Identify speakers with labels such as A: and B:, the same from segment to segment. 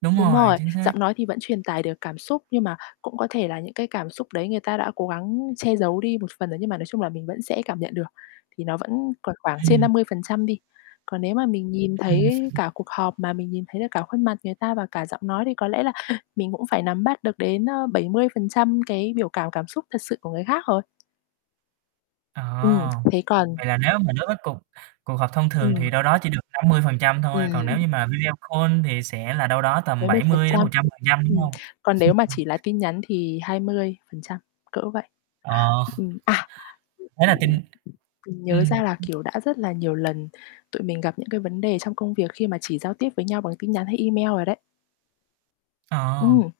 A: Đúng
B: Đúng
A: rồi,
B: rồi,
A: chính xác.
B: giọng nói thì vẫn truyền tải được cảm xúc, nhưng mà cũng có thể là những cái cảm xúc đấy người ta đã cố gắng che giấu đi một phần đó, nhưng mà nói chung là mình vẫn sẽ cảm nhận được thì nó vẫn còn khoảng trên
A: Ừm.
B: 50% đi. Còn nếu mà mình nhìn
A: Ừm.
B: thấy cả cuộc họp, mà mình nhìn thấy được cả khuôn mặt người ta và cả giọng nói, thì có lẽ là mình cũng phải nắm bắt được đến, ơ, 70% cái biểu cảm cảm xúc thật sự của người khác rồi.
A: À.
B: Ừm, thế còn
A: Vậy là nếu mà đối với cuộc cuộc họp thông thường
B: Ừm.
A: thì đâu đó chỉ được 50% thôi, còn nếu
B: Ừm.
A: như mà video call thì sẽ là đâu đó tầm
B: bảy mươi
A: bảy
B: phần
A: mươi đến một
B: trăm,
A: trăm phần trăm, đúng
B: ừm.
A: hông?
B: Còn nếu mà chỉ là tin nhắn thì 20%, cỡ vậy,
A: Ờ.
B: ừm. À!
A: Đấy là kinh
B: Mình nhớ
A: ừm.
B: ra là, kiểu, đã rất là nhiều lần tụi mình gặp những cái vấn đề trong công việc khi mà chỉ giao tiếp với nhau bằng tin nhắn, hay email rồi đấy.
A: Ờ.
B: Ừm,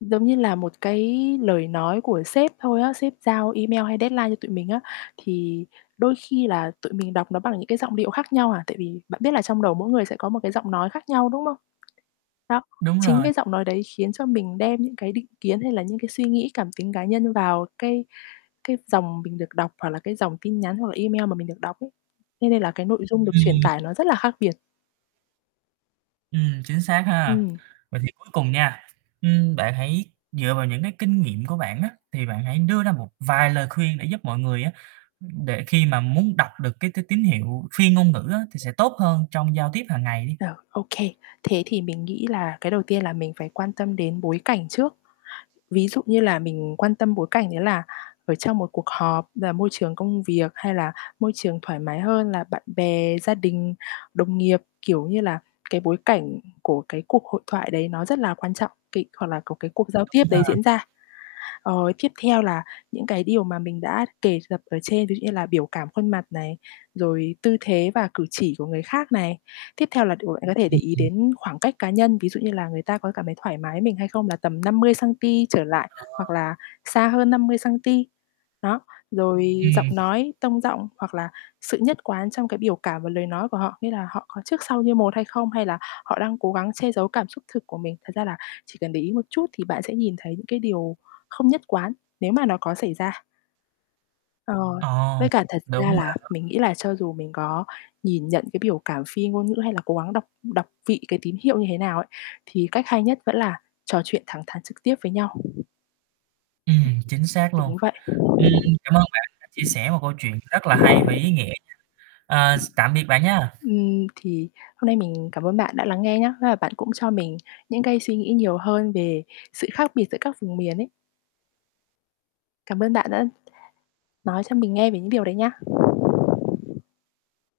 B: giống như là một cái lời nói của sếp thôi á, sếp giao email, hay deadline cho tụi mình á, thì đôi khi là tụi mình đọc nó bằng những cái giọng điệu khác nhau à. Tại vì bạn biết là trong đầu mỗi người sẽ có một cái giọng nói khác nhau, đúng không? Đó.
A: Đúng
B: Chính
A: rồi.
B: cái giọng nói đấy khiến cho mình đem những cái định kiến, hay là những cái suy nghĩ cảm tính cá nhân vào cái cái dòng mình được đọc, hoặc là cái dòng tin nhắn, hoặc là email mà mình được đọc ấy. Thế nên là cái nội dung được truyền
A: Ừm.
B: tải nó rất là khác biệt.
A: Ừm, chính xác ha.
B: Ừm.
A: Vậy thì cuối cùng nha, ưm, bạn hãy dựa vào những cái kinh nghiệm của bạn á, thì bạn hãy đưa ra một vài lời khuyên để giúp mọi người á, ưm, để khi mà muốn đọc được cái t tín hiệu phi ngôn ngữ á thì sẽ tốt hơn trong giao tiếp hằng ngày đi.
B: Được, ô kê. Thế thì mình nghĩ là cái đầu tiên là mình phải quan tâm đến bối cảnh trước. Ví dụ như là mình quan tâm bối cảnh đấy là ở trong một cuộc họp là môi trường công việc, hay là môi trường thoải mái hơn là bạn bè, gia đình, đồng nghiệp, kiểu như là, cái bối cảnh của cái cuộc hội thoại đấy nó rất là quan trọng, cái hoặc là có cái cuộc giao tiếp
A: Đúng ha.
B: đấy diễn ra. Ờ, tiếp theo là những cái điều mà mình đã kể gặp ở trên, ví dụ như là biểu cảm khuôn mặt này, rồi tư thế và cử chỉ của người khác này. Tiếp theo là đ bạn có thể để
A: Ừm,
B: ý
A: ừm.
B: đến khoảng cách cá nhân, ví dụ như là người ta có cảm thấy thoải mái với mình hay không, là tầm 50 xăng-ti trở lại hoặc
A: Ờ.
B: là xa hơn 50 xăng-ti. Đó, rồi giọng
A: Ừm.
B: nói, tông giọng, hoặc là sự nhất quán trong cái biểu cảm và lời nói của họ, nghĩa là họ có trước sau như một hay không, hay là họ đang cố gắng che giấu cảm xúc thật của mình. Thật ra là chỉ cần để ý một chút thì bạn sẽ nhìn thấy những cái điều không nhất quán nếu mà nó có xảy ra. Ờ.
A: Ờ,
B: Với cả thật
A: đúng
B: ra là
A: ha.
B: mình nghĩ là cho dù mình có nhìn nhận cái biểu cảm phi ngôn ngữ, hay là cố gắng đọc đọc vị cái tín hiệu như thế nào ấy, thì cách hay nhất vẫn là trò chuyện thẳng thắn trực tiếp với nhau.
A: Ừm, chính xác luôn.
B: Đúng vậy.
A: Ừm, cảm ơn bạn đã chia sẻ một câu chuyện rất là hay và ý nghĩa. À, x tạm biệt bạn nha.
B: Ưm, thì hôm nay mình cảm ơn bạn đã lắng nghe nhá, thế là bạn cũng cho mình những cái suy nghĩ nhiều hơn về sự khác biệt giữa các vùng miền ấy. Cảm ơn bạn đã nói cho mình nghe về những điều đấy nhá.